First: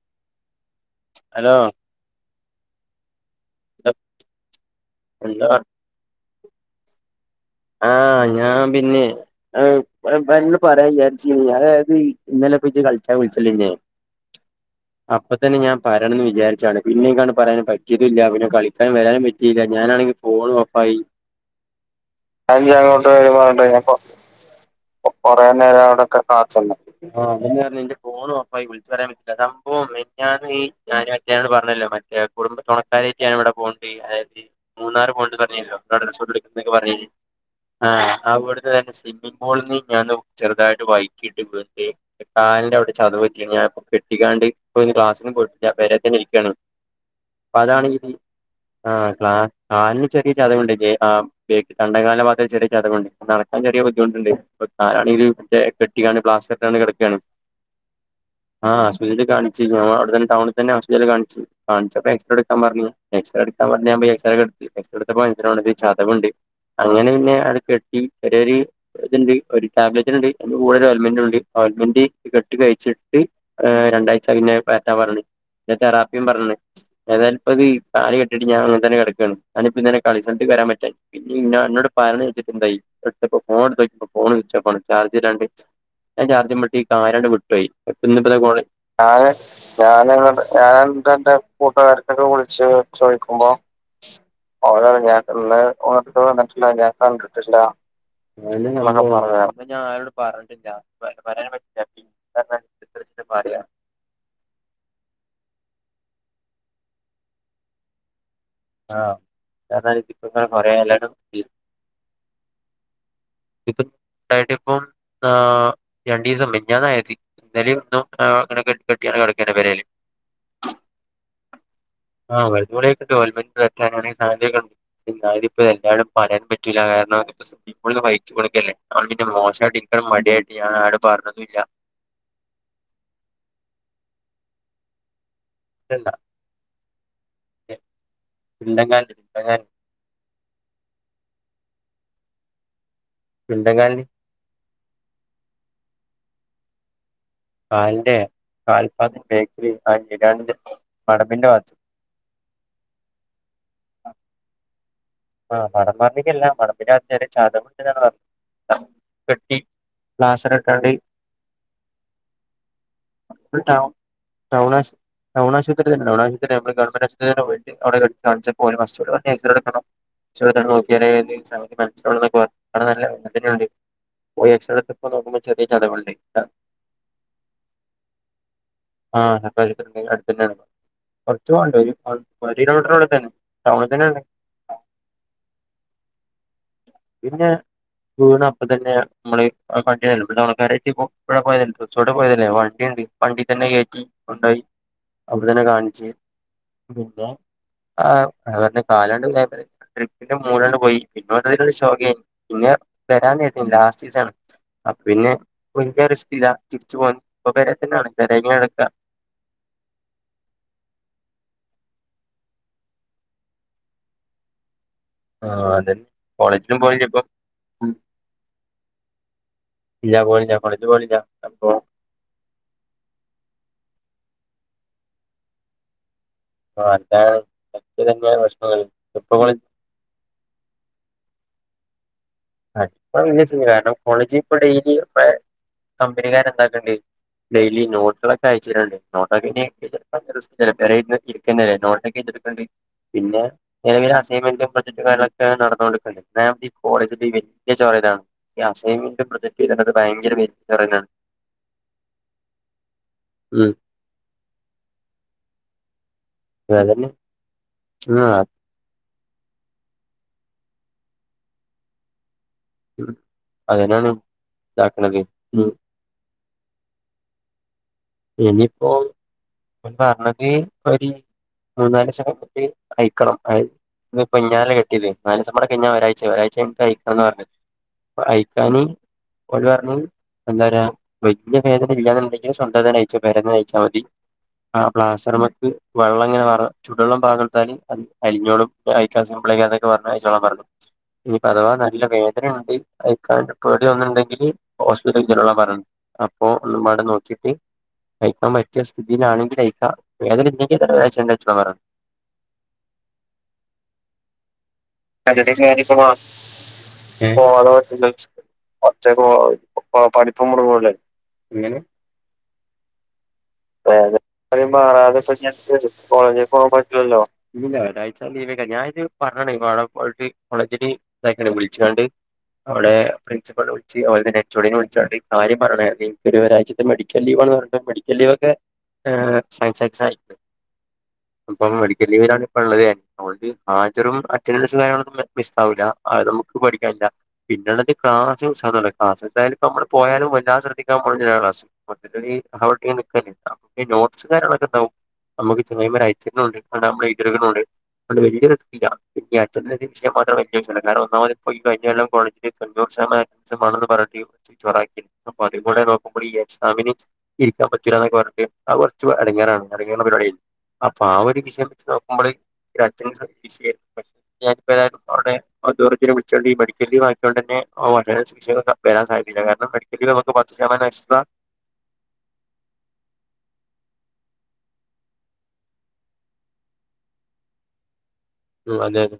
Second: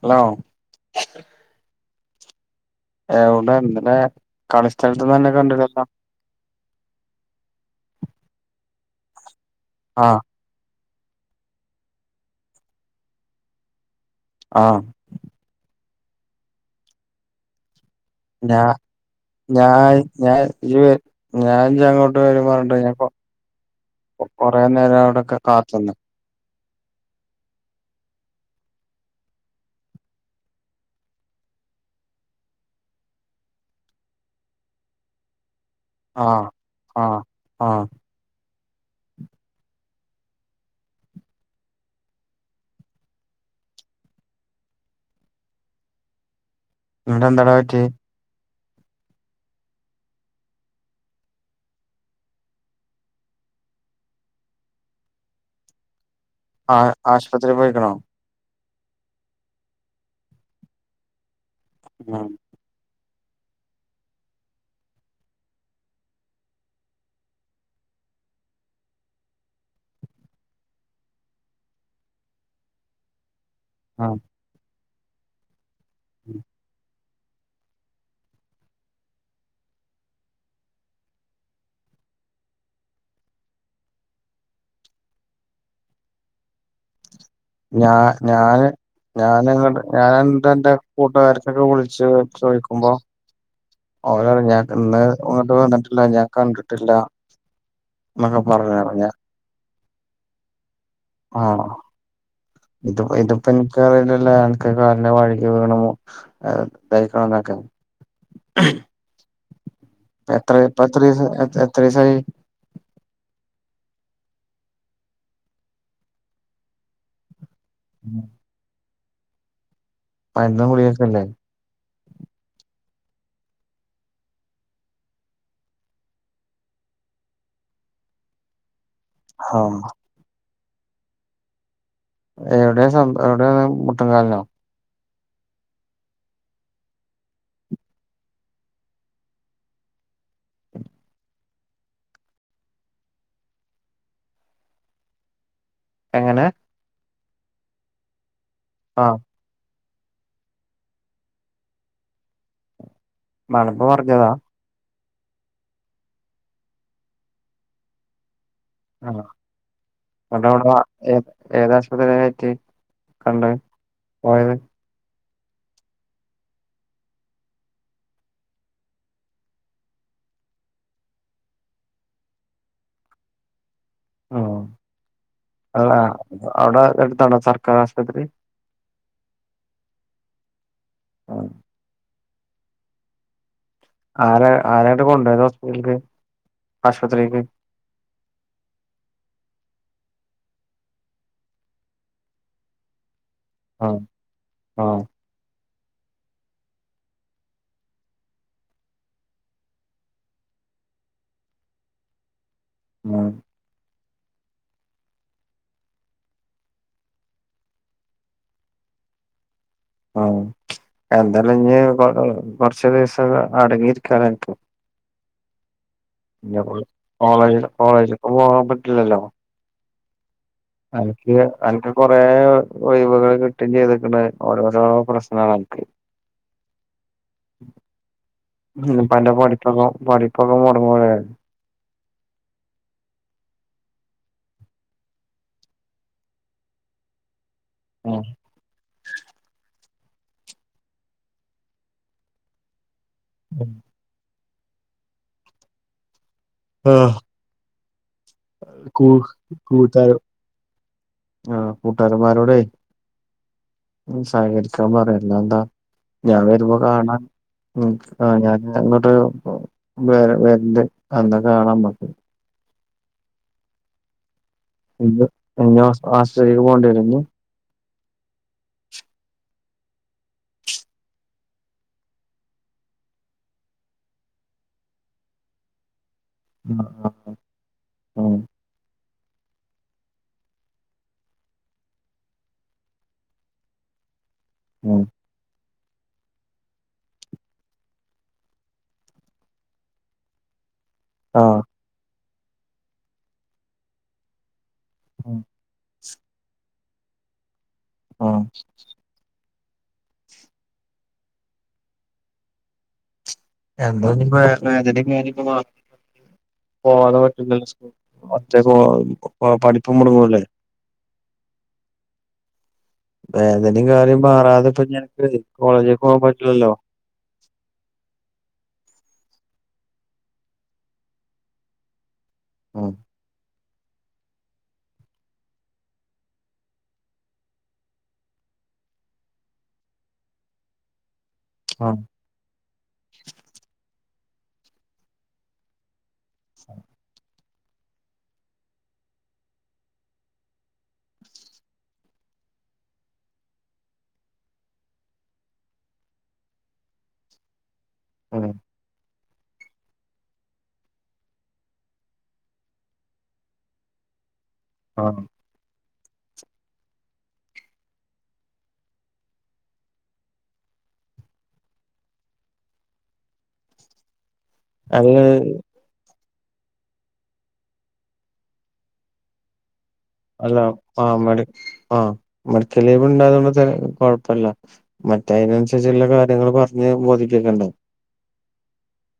Hello hello എവിടെ ഇന്നലെ കളിസ്ഥലത്ത് തന്നെ എന്താ കണ്ടില്ലല്ലോ ആഹ് ഞാ പിന്നെ ആഹ് പറയാ വിചാരിച്ച അതായത് ഇന്നലെ ഇജ്ജ് കളിച്ചാ വിളിച്ചല്ല ഇന്നെ ആഹ് അപ്പ തന്നെ ഞാൻ പറയണം ന്ന് വിചാരിച്ചാണ് പിന്നേക്കാണ്ട് പറയാനും പറ്റ റ്റീട്ടുല്ല്യ പിന്നെ ഞാ കളിക്കാൻ വരാനും പറ്റില്ല ഞാനാണെങ്കി ഫോണും ഓഫായി ഞാൻഞങോ ഞാഞ ങ്ങോട്ട് വരും പറഞ്ഞിട്ട് കൊറേ നേരം അവിടൊക്കെ കൊറേ നേരം കാത്ത്ന്ന് അവിടൊക്കെ കാത്ത് ന്ന് ആഹ് അതെന്നർഞ്ഞെ ന്റെ ഫോണും ഓഫായ് പോയ്‌ പൊ സംഭവം മിഞ്ഞാന്ന് ഞാന് മറ്റോനോട്‌ പർഞ്ഞല്ലോ മറ്റേ കുടുംബ കാര്യായ്റ്റ് ഞാന്വടെ പോണ്ട് അതായത് മൂന്നാറ് പോണ്ടർഞീന്യല്ലൊ ആഹ് ആഹ് ആഹ് അവിട്ന്ന് തന്നെ സ്വിമ്മിഗ് പൂൾന്ന് ഞാന് ചെറുതായിട്ട് വൈക്കിട്ട് വീണ് കാൽന്റെറെ ഔടെ ചതവെറ്റിണ് ഞാൻ കെട്ടിക്കാണ്ട് ക്ളാസിന് പോയിട്ട്ല്ല പെരേ തെന്നെ ഇരിക്കാണ് എന്നിട്ട് എന്താടാ പ്പ പറ്റിയെ താണ് ആ കാൽന് ചെറ്യേ ചതവ്ണ്ട ആഹ് തണ്ട കാൽന്റ ഭാത് ചെര്യ ചതവ്ണ്ട് നടക്കാൻ ചെറിയ ബുദ്ധിമുട്ട്ണ്ട് പ്പൊ കലാണെങ്കി കെട്ടിങ്ങാണ്ട് പ്ലാസ്റ്റർ ആ കെടക്കാണ് ആശുപത്രി പോയിക്കണോ ആഹ് സ്പിറ്റല് കാണിച് ടൗണി തന്നെ ഹോസ്പിറ്റല് കാണ്ചി കാണിച്ചപ്പോ ഉം എക്സ്ര എട്ക്കാൻ പർഞ്ഞി എക്സ്റ ട്ക്കാ പർഞാമ്പോയി എക്സ്രോട്തപ്പോ ചതവ്ണ്ട് അങ്ങനെ പിന്നെ അട് കെട്ടി ഒരൊ ര് ത്ണ്ട് ഒരു ടാബ്ലെറ്റെന്നെണ്ട് അയ്ന്റെ കൂടൊര് ഓൽമെന്റുണ്ട് ഓൽമെന്റ് കെട്ട് കഴിച്ചി ഉം രണ്ടാഴ്ച പിന്നെ പാറ്റ പർഞീണ് ന്നത്തെറാപി പർഞീണ് ഏതാലുപ്പത് കാല് കെട്ടിട്ട് ഞാങ്ങൻതന്നെ കട്ക്കാണ് ഞാനിപ്പ തന്നെ കളിസെൽത്ക്ക് വരാൻപറ്റയ് പിന്നെ ന്നോട് പര്യണ്ജാര്ചിട്ടെന്തായി ഫോൺ ട്തോക്ക്യപ്പൊ ഫോണും സുച്ചോഫാണ് ചാർജില്ലാണ്ട് [unintelligible] യി ഞാ ഇന്ന്പ്പത ഞാന് ഞാനങ്ങട്ട് ഞാനെന്നിട്ട് എന്റെ [unintelligible] കൂട്ടുകാർക്കൊക്കെ വിളിച്ച് കൂട്ട്കാര്നൊക്കെ വിള്ച്ച് ചോയിക്കുമ്പോ ചോയിക്കുമ്പോ ഓല് പറഞ്ഞു ഞാൻ ഇന്ന് ഓലറിം ഞാ [unintelligible] ഇങ്ങട്ട് [unintelligible] വന്നിട്ടില്ല പുറത്തു ഞാൻ വന്നിട്ടില്ല കണ്ടിട്ടില്ല ഞാൻ കണ്ടിട്ടില്ല എന്നൊക്കെ പറഞ്ഞ് ഞാൻ ആഹ് ഞാ ആരോടു പർഞ്ഞില്ല ആഹ് ഇത് പറയാ ഇതിപ്പൻക് [unintelligible] അൻക്ക് കാൽനാ വയ്‌ക്കി വീണ്മു [unintelligible] [inaudible] ആഹ് [unintelligible] എത്ര പ്പ എല്ലാരും ത്രീസാ എത്രീസായി ആയിട്ട് പ്പൊ രണ്ടീസം മിഞ്ഞാന്നാ യ ന്നെലിം ന്നും കെട്ട്യാണ്ട് കട്ക്കെന്നെ പേരെല് മര്ന്നു ഗുളികക്കൊല്ലേ ആഹ് മര്ന്നു ഗുളികക്ക്ണ്ട് ഓൽമന്റ് [unintelligible] ന്തായതിപ്പെ എല്ലാരരും പണ്യേട്പിക്കൂല കാര്ണം [unintelligible] കൊടുക്കല്ലേ അട്മിറ്റും ആഹ് മോശമായിട്ട് ഇന്കഹ് മഡ്യായിട്ട് ഞാനൊര്ടും പർഞ്ഞതൂല്ല എവ്ടെ സംഭ എവ്ടെ യ മുട്ട് കാൽനോ ല്ല ല്ല ണ്ടകാൽന് [inaudible] ണ്ട കാൽന് എങ്ങനെ കാൽന്റെ ആഹ് കാൽപാദത്ന്റെ ബേക്ക്ല് മടമ്പ്ന്റെ ഭാത്ത മടമ്പ് മർഞ്ഞതാ ആഹ് മടമ്പ് ർഞ്ഞിക്കല്ല മടമ്പിന്റാത് ചതവ്ണ്ട്ന്ന പർഞ്ഞെ ആഹ് പട മർഞ ഇട്ടാണ്ട് ഏ ഏതാഷ്പത്രില കേട്ട്യേ ടൗ ടൗണാഷ് ടൗണാഷ്പിറ്റലെന്നെ ടൗണാഷ്പിറ്റല് ഗവൺമന്റ്ശുത്രിലെന്നെ പോയി് അവ്ടെ കാണ്ച്ചപ്പോല് എക്സറേ എടുക്കണം [unintelligible] [unintelligible] നോക്യാലെ [unintelligible] പോയ്‌ ഉം എക്സ്രട്ത്ത്പ്പ നോക്കുമ്പോ ചെറിയ അതാ ചതവ്ണ്ട് അവിടെ എടുത്താണോ സർക്കാർ ആശുപത്രി ആഹ് അട്തന്നേണ് ആഹ് കൊറച് പോവാണ്ട ചെയ്തവപ്പ തന്നെ ടൗണിൽ തന്നെയാണ് ആരാ ആരായിട്ട് കൊണ്ടുത് ഹോസ്പിറ്റലക്ക് പിന്നെ വീണ അപ്പ തന്നെയാ നമ്മള് വണ്ടിയല്ല ഇ തണക്കാരായിട്ട് ഇവിടെ പോയതല്ലേ തോടു ടെ പോയതല്ലേ വണ്ടിയുണ്ട് പണ്ടിന്നെ ആഹ് കയറ്റി ഉണ്ടോയി ആഹ് അവിടെ തന്നെ കാണിച്ച് പിന്നെ ആ കാലാണ്ട് ട്രിപ്പിന്റെ മൂടാണ്ട് പോയി പിന്നോ ഓക്കേ പിന്നെ ഉം വരാ ലാസ്റ്റ് സീസണ് അ പിന്നെ ഭയങ്കര റിസ്റ്റ് ഇല്ല ചിരിച്ചു പോകു ന്നു ഇപ്പൊ പേരെ തന്നെ ആണ് എങ്ങനെ എടുക്ക ആ എന്താല ഇഞ്ഞ് കൊറച്ച് ദിവസം അടങ്ങിയിരിക്കാല എനക്ക് ആ അതെ പിന്നെ കോളേജ കോളേജിലൊക്കെ പോകാൻ പറ്റില്ലല്ലോ ഇല്ലാ പോയി ല്ലകൊളജ് പോയി ല്ല അപ്പോ കൊറെ ഒഴിവുകൾ കിട്ടുകയും ചെയ്തിട്ടണ് ഓരോരോ പ്രശ്നാണ്നിക്ക് അതാണ് ഒക്കെ തന്നെയാണ് പ്രശ്നങ്ങൾ ഇപ്പൊ ന്റെ കോളേജ് പഠിപ്പെ പഠിപ്പൊക്കെ മുടങ്ങുല്ലേ ഇപ്പൊ വല്യ സീന കോളേജ് ഇപ്പൊ ഡെയിലി കമ്പനിക്കാര എന്താക്കണ്ട ഡെയിലി നോട്ട് ആഹ് അയ്ച്ചതാരുണ്ട് നോട്ടൊക്കെപിന്നെ എഴുതി എടുക്കാൻ റെസ്ക് തന്നെ നോട്ടെക്കണ്ട് പിന്നെ നിലവിലെ അസൈൻമെന്റും പ്രൊജക്ടും കാര്യങ്ങളൊക്കെ നടന്നുകൊണ്ടിക ന്നുണ്ട് ഈ കോളേജ [unintelligible] ഈ കൂ അസൈമെന്റ് പ്രൊജക്റ്റ് ഇതൊക്ക കൂട്ടാരം ഭയങ്കര [unintelligible] ആഹ് ഉം ഉ സഹകരിക്കാൻ പറയാല്ലോ എന്താ ഞാൻ വരുമ്പോ അതന്നെ ആഹ് കാണാൻഞാൻ അങ്ങോട്ട് വ വരണ്ട് അന്നൊ കാണാൻ വന്നു അതനാണ് ഇന്ന് ഇന്ന് ഹോസ്റ്റലിലേക്ക് പോണ്ടിരുന്നു ഇനിയിപ്പോ പറഞ്ഞത് ഒരു മൂന്നല് [unintelligible] അയക്കണം അത് ഇ പൊഞ്ഞാലല്ല കെട്ടിയത് നാല്സടെ കഴിഞ്ഞ ഒരാഴ്ച ഒരാഴ്ച ആഹ് ആഹ് എന്ന് പറ ഉം ഇനി ഒഴിവു വരണം [unintelligible] വലിയ വേദന ഇല്ലന്ന് ഉണ്ടെങ്കിൽ ഇ നയിച്ചു പരന്ന് നയിച്ചാൽ മതി ആ ഉം പ്ലാസർ മാ വെള്ളംങ്ങനെ മാറ ചുടു വെള്ള പാകെടുത്താല് അലിഞ്ഞോളും അഴിക്കാൻ സിംപിൾ ആ അഴിച്ചോളാൻ പറഞ്ഞു ഇനിപ്പ ആഹ് അഥവാ നല്ല വേദന ഉണ്ട് അഴിക്കാൻ പേടി ഉണ്ടെങ്കില് ഹോസ്പിറ്റലിൽ ചെല്ലണോന്ന് പറഞ്ഞണ്ട് അപ്പൊ ഒനമ്മടെ നോക്കിട്ട് ആഹ് അഴിക്കാൻ പറ്റിയ സ്ഥിതിയിലാണെങ്കിലെ അയിക്കാം വേദന ഇല്ലെങ്കിലേ അയച്ച് തറ പറ എന്തോഇങ്ങമ്മാതിരി അതൊക്കെ നേരിയ [unintelligible] പറ്റില്ലല്ലോ പോകാതെ സ്കൂ ഒറ്റ പോ പറ്റില്ലല്ലോ പ പഠിപ്പ് മുടങ്ങൂല്ലേ പഠിപ്പ മുടങ്ങൂല്ലേ എങ്ങനെ വേദനയും കാര്യം വേദന ഇപ്പ മാറാതെ ഞനക്ക് ഇപ്പൊ കോളേജിക്ക് പോകാൻ കോളേജിൽ പോവാൻ പറ്റില്ലല്ലോ ഇല്ല ഒരാഴ്ച ലീവക്ക ഞാന ഇത് പറഞ്ഞണേ വാട പോയിട്ട് കോളേജിന് ഇതാക്കണ വിളിച്ച കണ്ട് അവിടെ ഉം പ്രിസിപ്പളിനെ വിളിച്ച് അതുപോലെന്നെ എ ച് ഒഡിനെ വിളിച്ചഈ കാര്യ പറമായിരുന്നു എനിക്ക ഒരു ഒരാഴ്ച ത്ത് മെഡിക്കൽ ലീവ്ന്ന് പറഞ്ഞ മെഡിക്കൽ ലീവ് സയൻസ് ആൻഡ് [unintelligible] ഇപ്പം ആഹ് മെഡിക്കൽ ലീവിലാണ് ള്ളത് അതുകൊണ്ട് ഹാജറും അറ്റനൻസ്‌ കാര്യങ്ങളൊന്നും മിസ് ആവില്ല നമുക്ക് പേടിക്കാനില്ല പിന്നെഉള്ളത് ക്ലാസ് ക്ലസ് ഇ നമ്മ പോയാ ലും വല്ലത ശ്രദ്ധാൻ പോന്നില്ല ക്ലസ് മൊത്തത്തിലി അവിടക്കെ നിൽക്കാന നമ്മുക് ഈ നോട്ട്സ് കാര്യങ്ങളൊക്കെ ഉണ്ടാവും നമ്മക്ക് ചങ്ങ തി അയച്ചണ്ട് നമ്മളത് എഴുതിയെടുക്കുന്നുണ്ട് അ ത് വലിയ ഉം റി സ്‌ കി ല്ലാ പിന്ന അറ്റ വിഷയം മാത്രം എഴുതിയെടുത്തമതി കാരണം ഒന്നാമത്യ അന് കോളേജില് തൊണൂറ് ശതമാനം പ്രിൻസിപ്പാളിനോട് പറയുകയും ചൊറാക്കി ആഹ് അപ്പതും കൂടെ നോക്കുമ്പള് ഈ എക്സാമിന് ജയിക്കാൻ പറ്റൂലാന്നൊക്കെ പറഞ്ഞ് അത് കർച്ച് എടങ്ങേറാണ് എടങ്ങേറ്ള്ള പരിപാടിയായി അപ്പാ ഒരു വിഷയം വെച്ച് നോക്കുമ്പള് ഈ അറ്റൻ്റൻസ് വിഷയായി പക്ഷെ ഏതായാലും അത് അവ്ടെ അതോറിറ്റിനെ വി ളിച്ചാല് മെഡിക്കൽ ലീവാക്ക്യോണ്ടന്നെ വളരെ വിഷയം വരാൻ സാധ്യതില്ല കാരണം മെഡിക്കലമ്മക്ക് പത്ത് അല്ല ശതമാനം ആഹ് എക്സ്ട്ര മെഡി ആഹ് മെഡിക്കൽ ലീവ്ണ്ടായിന്ന്ച്ചാൽ കൊഴ്പ്പല്ല മറ്റെ അയ്നന്സര്ച്ച്ള്ള കാര്യങ്ങള് പർഞ്ഞ് ബോധിപ്പിക്കണ്ടെ ഉം അതെ അതെ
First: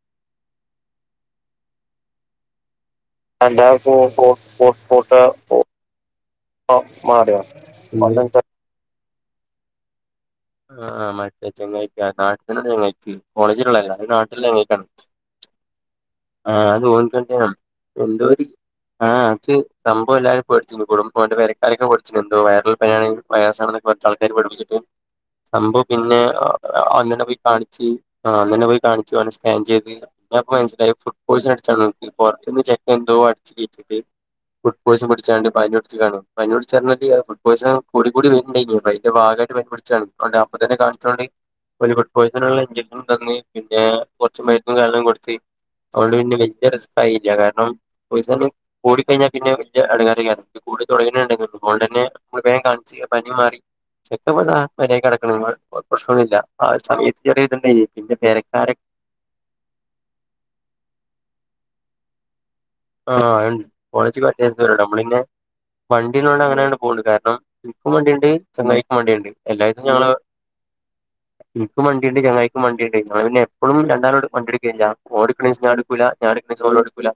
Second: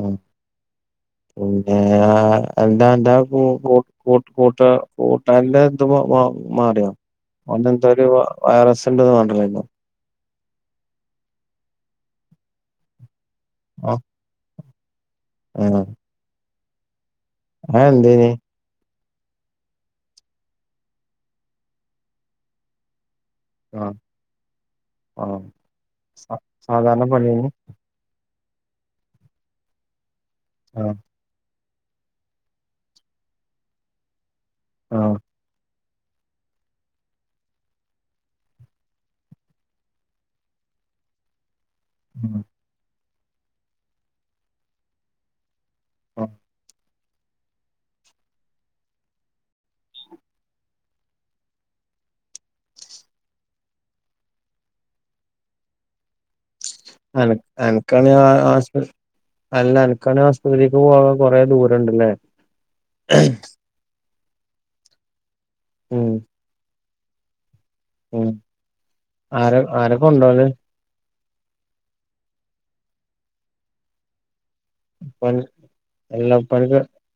ഉം പിന്നേ എന്താ അൻ്റെ കൂ എന്താ കൂ പോ കൂ പോ കൂട്ട പോ പോട്ട് കൂട്ടാരൻ്റെ ഇത് മ മാറിയോ മാറിയോ ഓൻ്റെന്തോരു അതെന്താ വൈറസ്ണ്ട്ന്ന് പറഞ്ഞിട്ടില്ലേയ്ന്നോ? ആഹ് മറ്റെ ചെങ്ങായി കരാട്ടന്നാണ്ട് ഒയ്‌വാക്കി കോളേജ്ല്ള്ളല്ല അത് നാട്ടില്ള്ള സമയത്താണ് ഏഹ് ആഹ് അത് [unintelligible] അതെന്തേനി എന്തോര് ആഹ് അത് സംഭവെല്ലാരും പേട്ച്ചീനു കുടുംബ ഓൻ്റെ പെരക്കാരൊക്കെ പേട്ച്ചീനു എന്തോ വയറൽ പനിയാണ് വൈറസാണെന്നൊക്കെ ആഹ് പറഞ്ഞിട്ട് ആൾക്കാർ പേടിപ്പിച്ചിട്ട് ആഹ് സംഭവം പിന്നെ സാധാരണ അന്നന്നെ പോയി പനിയേനി കാണിച്ച് ആഹ് അന്നന്നെ പോയി കാണിച്ച് ഓനെ സ്കാൻ ചെയ്ത് അപ്പൊ മനസ്സിലായി ആഹ് ഫുഡ് പോയിസൺ അട്ച്ചാ തോന്ന്ണ്ട് പൊർത്ത്ന്ന് ചെക്കൻന്തോ അടിച്ച് കേറ്റിട്ട് ഫുഡ് പോയിസൺ ആഹ് പിടിച്ചാണ്ട് പനി പുട്ച്ച് കാണും പനി പുട്ച്ചർഞ്ഞാല് അത് ഫുഡ് പോയിസൺ കൂടി ക്കൂടി വര്ണ്ടായ്ന് അപ്പയ്ന്റെ ഭാഗായിട്ട് പനി പിടിച്ചാണ് അതോണ്ട് അപ്പത്തന്നെ കാണിച്ചോണ്ട് ഓല് ഫുഡ് പോയ്സന്ള്ള ഇഞ്ചക്ഷനും തന്ന് പിന്നെ കൊർച്ച് മര്ന്നും കാര്യങ്ങളും കൊട്ത്ത് അതോണ്ട് ആഹ് പിന്നെ വല്ല്യ റിസ്കായില്ല കാരണം പൈസൊക്കെ കൂടിക്കഴിഞ്ഞാ പിന്നെ വല്ല്യ എടങ്ങാറയ്ക്കാരം കൂടി തൊടങ്ങീട്ടിണ്ട് അതോണ്ടന്നെ വേകം കാണ്ച്ച് പനി മാറി ചെക്കപ്പതാ പെരേ കെടക്ക്ണു പ്രശ്‌നൊന്നുല്ല ആ സമയത്ത് അന ചെറിയേത്ണ്ടായിന് അനക്കാണെ പിന്നെ പെരക്കാരെ ആശു അല്ല അൻക്കാണെ ആശ്പത്രീക്ക് പോവാൻ കൊറെേ ദൂരണ്ട്ലേ ആഹ് അത്ണ്ട് കോളേജ് ക്ക് അത്യാവശ്യം കുറെ ദൂരണ്ട് നമ്മളിന്നെ ഉം വണ്ടിള്ളോണ്ടങ്ങനാണ്ട് പോക്ണ്ട് കാരണം ഇൻക്കും വണ്ടിണ്ട് ഉം ചെങ്ങായിക്കും വണ്ടിണ്ട് ആര എല്ലായിസും ആര ഞങ്ങള് കൊണ്ടോവല് ഇൻക്കും വണ്ടിണ്ട് ചെങ്ങായിക്കും വണ്ടിണ്ട് ഞങ്ങള് പിന്നെപ്പളും രണ്ടാളൂടി വണ്ടിട് ക്കല്യ ഓൻ ഇപ്പന് ഇട്ക്ക്ണീസം ഞാൻ ഇട്‌ക്കൂല ഞാൻ ഇട്ക്ക്ണീസം ഓനുട്ക്കൂല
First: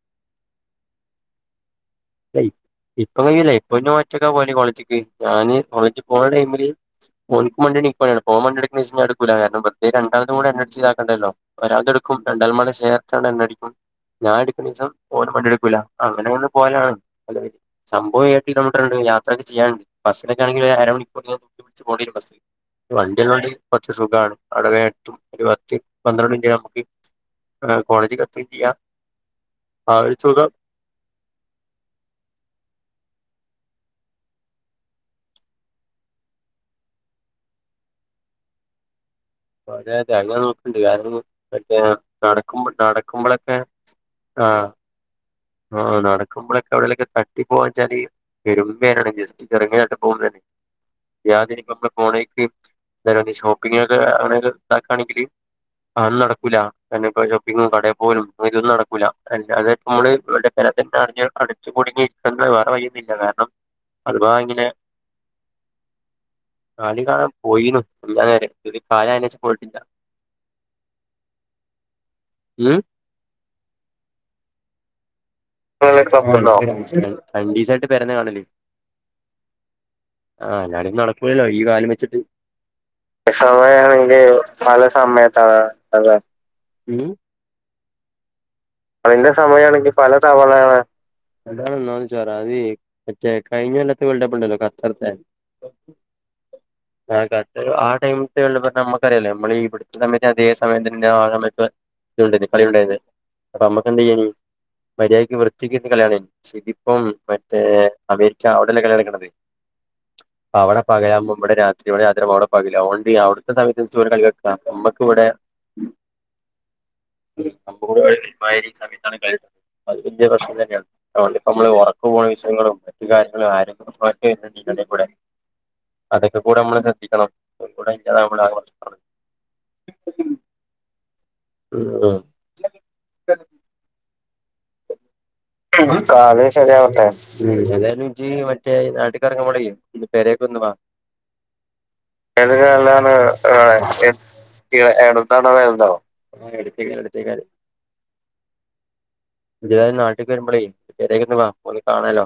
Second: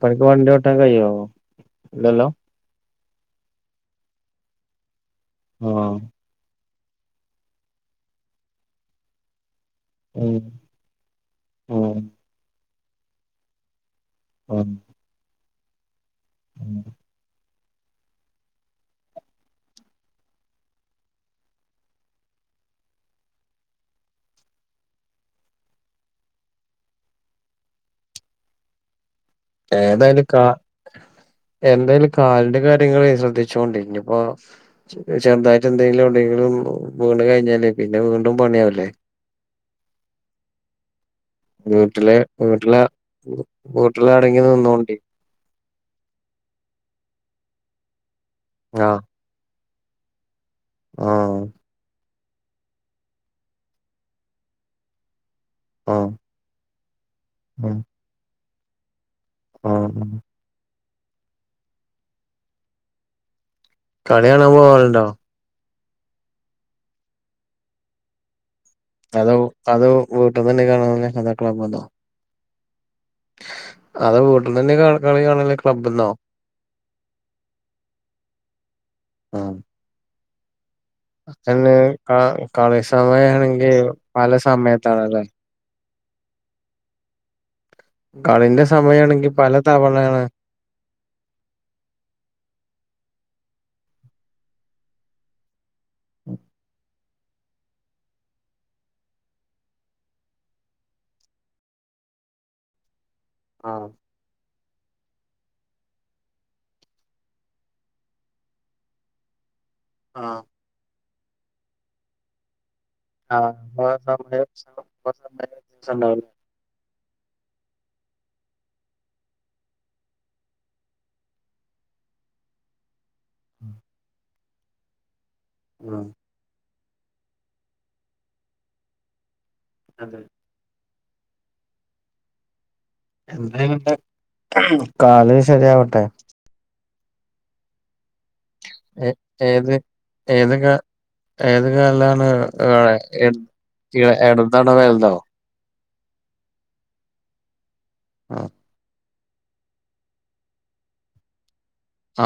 ഇപ്പൻക്ക് വണ്ട്യോട്ടാൻ കയ്യോ ഇല്ലല്ലോ? ഇ ഇപ്പൊ കയ്യൂലെയ് ഇപ്പൊ ഞാൻ ഒറ്റക്കാ പോല് കോളേജ്ക്ക് ഞാന് ആഹ് കോളേജ് പോയ ടൈമില് ഇപ്പോൻക്കും വണ്ടിണ്ട് ഇക്കും വണ്ടിണ്ട് അപ്പോൻ വണ്ടിട്ക്ക്ണീസം ഞാൻ ഇട്ക്കൂല കാരണം വെറ്തെ രണ്ടാൾതും ഉം കൂടെഎണ്ണടിച്ച്താക്കണ്ടല്ലോ ഉം ഒരാൾത്ട്ക്കും രണ്ടാളുംപാടെ ഷെയറ്ട്ട്കാണ്ട് എണ്ണടിക്കും ഞാൻ ഉം ഇട്ക്ക്ണീസം ഓന് വണ്ടിട്ക്കൂല അങ്ങനങ്ങനെ പോവാലാണ് നല്ല രീതി സംഭവം ഏയെട്ട് കിലോമീറ്റർണ്ട് യാത്രൊക്കെ ചെയ്യാണ്ട് ബസ്സിലൊക്കാണെങ്കില് അരമണിക്കൂറ് ഇങ്ങനെ കുത്തിപ്പിടിച്ച് പോണ്ടെരും ബസ്സില് വണ്ടിള്ളോണ്ട് കൊർച്ച് സുഖാണ് അവ്‌ടെ വേ എത്തും ഒരു പത്ത് പന്ത്രണ്ട് മിനിറ്റ് നമ്മക്ക് കോളേജ്ക്കെത്തേം ചെയ്യാ ആ ഒരു ഏതായാലും കാ സുഖം എന്തായാലും കാലിന്റെ കാര്യങ്ങള് ശ്രദ്ധിച്ചോണ്ടി ഇഞ്ഞ്പ്പോ ചെർതായിട്ടെന്തെങ്കിലും എവ്ടെങ്കിലും വീണ് കഴിഞ്ഞാല് പിന്നെ വീണ്ടും പണിയാവൂലേ [unintelligible] അതൊക്കെ നോക്ക്ണ്ട് [unintelligible] വീട്ടിലെ വീട്ടിലെ വി വീട്ടില് അടങ്ങി ആഹ് നിന്നോണ്ടി ആഹ് നടക്ക്മ്പൊളൊക്കെ എവ്ടേലൊക്കെ തട്ടിപ്പോവാച്ചാല് പെരും ആഹ് വേനേണ് ജസ്റ്റ് ചെറ്ങ്ങനായിട്ട് പോകുമ്പന്നെ അത് ആഹ് മാതിരി പ്പമ്മള് പോണെയ്ക്ക് എന്താണ് ഷോപ്പിംങ്ങ്നൊക്കെ അങ്ങനെ ഇതാക്കാണെങ്കില് ആഹ് ആന്നും നടക്കൂല കാരണം ഇപ്പ ഷോപ്പിങ്ങും ഉം കടേ പോലും ഒര്തും നടക്കൂല അല്ലാതെ ആഹ് ഉം പ്പമ്മള് സ്ഥലത്തന്നെ അടഞ്ഞ് അടച്ച് കുടുങ്ങിയിരിക്കന്നെ വേറെ വയൊന്നുല്ല കാരണം കളി അതവാ കാണാൻ ഇങ്ങനെ പോവാറുണ്ടോ കളി കാണാൻ പോയീന്നു മിഞ്ഞാന്നേറ്റെ ഇത് കാണാന് അതോ സ്‌പ്പോട്ടില്ല അതോ വീട്ടിന്ന് തന്നെ കാണാല് അതോ ഉം അത വീട്ടിന്നന്നെ കളി കാണല് ക്ലബ്ബ്ന്നോ? രണ്ടീസായിട്ട് പെരീന്ന കാണല് ആഹ് ആഹ് ഞാന് ലല്ലോ ഈ അതന്നെ കാലും ക വെച്ചിട്ട് കളി സമയാണെങ്കി സമയണെങ്കിൽ പല സമയത്താണല്ലേ സമയത്തട അത ഉം കളിന്റെ സമയം കളിന്റെ സമയണെങ്കിൽ പല തവണയാണ് അതാണെന്നാന്ന് ചോറ അതേ മറ്റേ കഴിഞ്ഞല്ലത്ത വേൾഡ്കപ്പ്ണ്ടല്ലോ ഖത്തറത്തെ [inaudible] ആഹ് കണ്ടലു ആ ടൈമത്തുള്ള ഇപ്പം നമുക്ക അറിയല്ലോ നമ്മളി ഇവിടുത്തെ സമയത്ത് അതേ സമയത്തിൻ്റെ വാങ്ങാ വരുമ്പോ ഇന്നുണ്ടായിരുന്നോ കളിയുണ്ടായിരുന്നോ അപ്പ ആഹ് നമക്കെന്തുയ്യേനീ മര്യദക്ക് വൃത്തിക്കിരുന്ന് കളിയാണയ്നി പക്ഷെ ഇതിപ്പം മറ്റേ അമേരിക്ക അവിടെയല്ല കളയടക്കണത് [inaudible] ആഹ് അവിടെ പകലാവുമ്പോ ഇവിടെ രാത്രി ഇവിടെ രാത്രിയാവുമ്പോ അവിടെ പകല് ഓൻ പ്പിയി ആ അവിടുത്തെ സമയത്ത് ചോറ് കളി സമയം വെക്ക നമ്മക്ക് ഇവിടെ ദിവസം ഉണ്ടാവില്ല. ഉം നമക്കുംകൂടെ മായിരി സംവിധാനങ്ങള് അത് പുതിയ പ്രശ്നം തന്നെയാണ് അതുകൊണ്ട് നമ്മള് ഉറക്ക ഒഴിച്ചന്ന ങ്ങള് ത് കാര്യങ്ങള് അരുങ്ങലും സ്പൊൺസർ ചെയ്യുന്നുണ്ടെങ്കി അതും കൂടെ ഉം അതൊക്കെ കൂടെ നമ്മള് ശ്രദ്ധിക്കണം ഒക്കെ കൂടേ ആയിട്ടാണ് ആകെ ഒച്ചപ്പാട് എന്ത്‌ ഉം എൻ്റെം കൂടെ കാല് ശരിയാവട്ടെ കാല് ശരിയാവട്ടെ ഉം ഏതായാലും ജ്ജ് മറ്റേ ഏ നാട്ടിക്കറങ്ങ്പോളെ ഏത് ഇന്റെ ഏത് പേരക്കെന്ന് വാ കാ ഏത് കാലാണ് ഏ- പെരെലെറങ്ങാ എ- ഇട- ഇടതാണോ [unintelligible] വലുതോ അവടെ വെയിലുണ്ടോ ആ എടത്തെ കാൽ എടുത്തെ കാല് ആഹ് ഇജ്ജെതായാലും നാട്ടിക്ക് വരുമ്പോളേ പെരേക്ക് ഒന്നു വാ ഓലെ കാണല്ലോ ആ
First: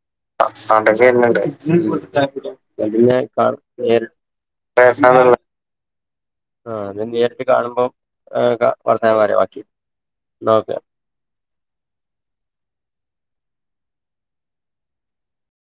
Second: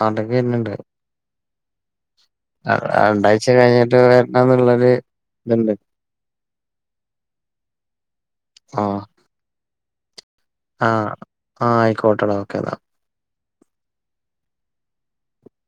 നാട്ടിക്ക് ആഹ് വരുന്നുണ്ട് നാട്ടെ വരുന്നുണ്ട് ഉം അഹ് രണ്ടാഴ്ച കഴിഞ്ഞിട്ട് വരണന്നുള്ളരു കേട്ടാ ഇതുണ്ട് ആഹ് അ നേരിട്ട് കാണുമ്പോം ആ വർ ത്തനം പറയാ ബാക്കി നോക്കെ ആഹ് ആഹ് ആയിക്കോട്ടെടാ ഓക്കെന്നാ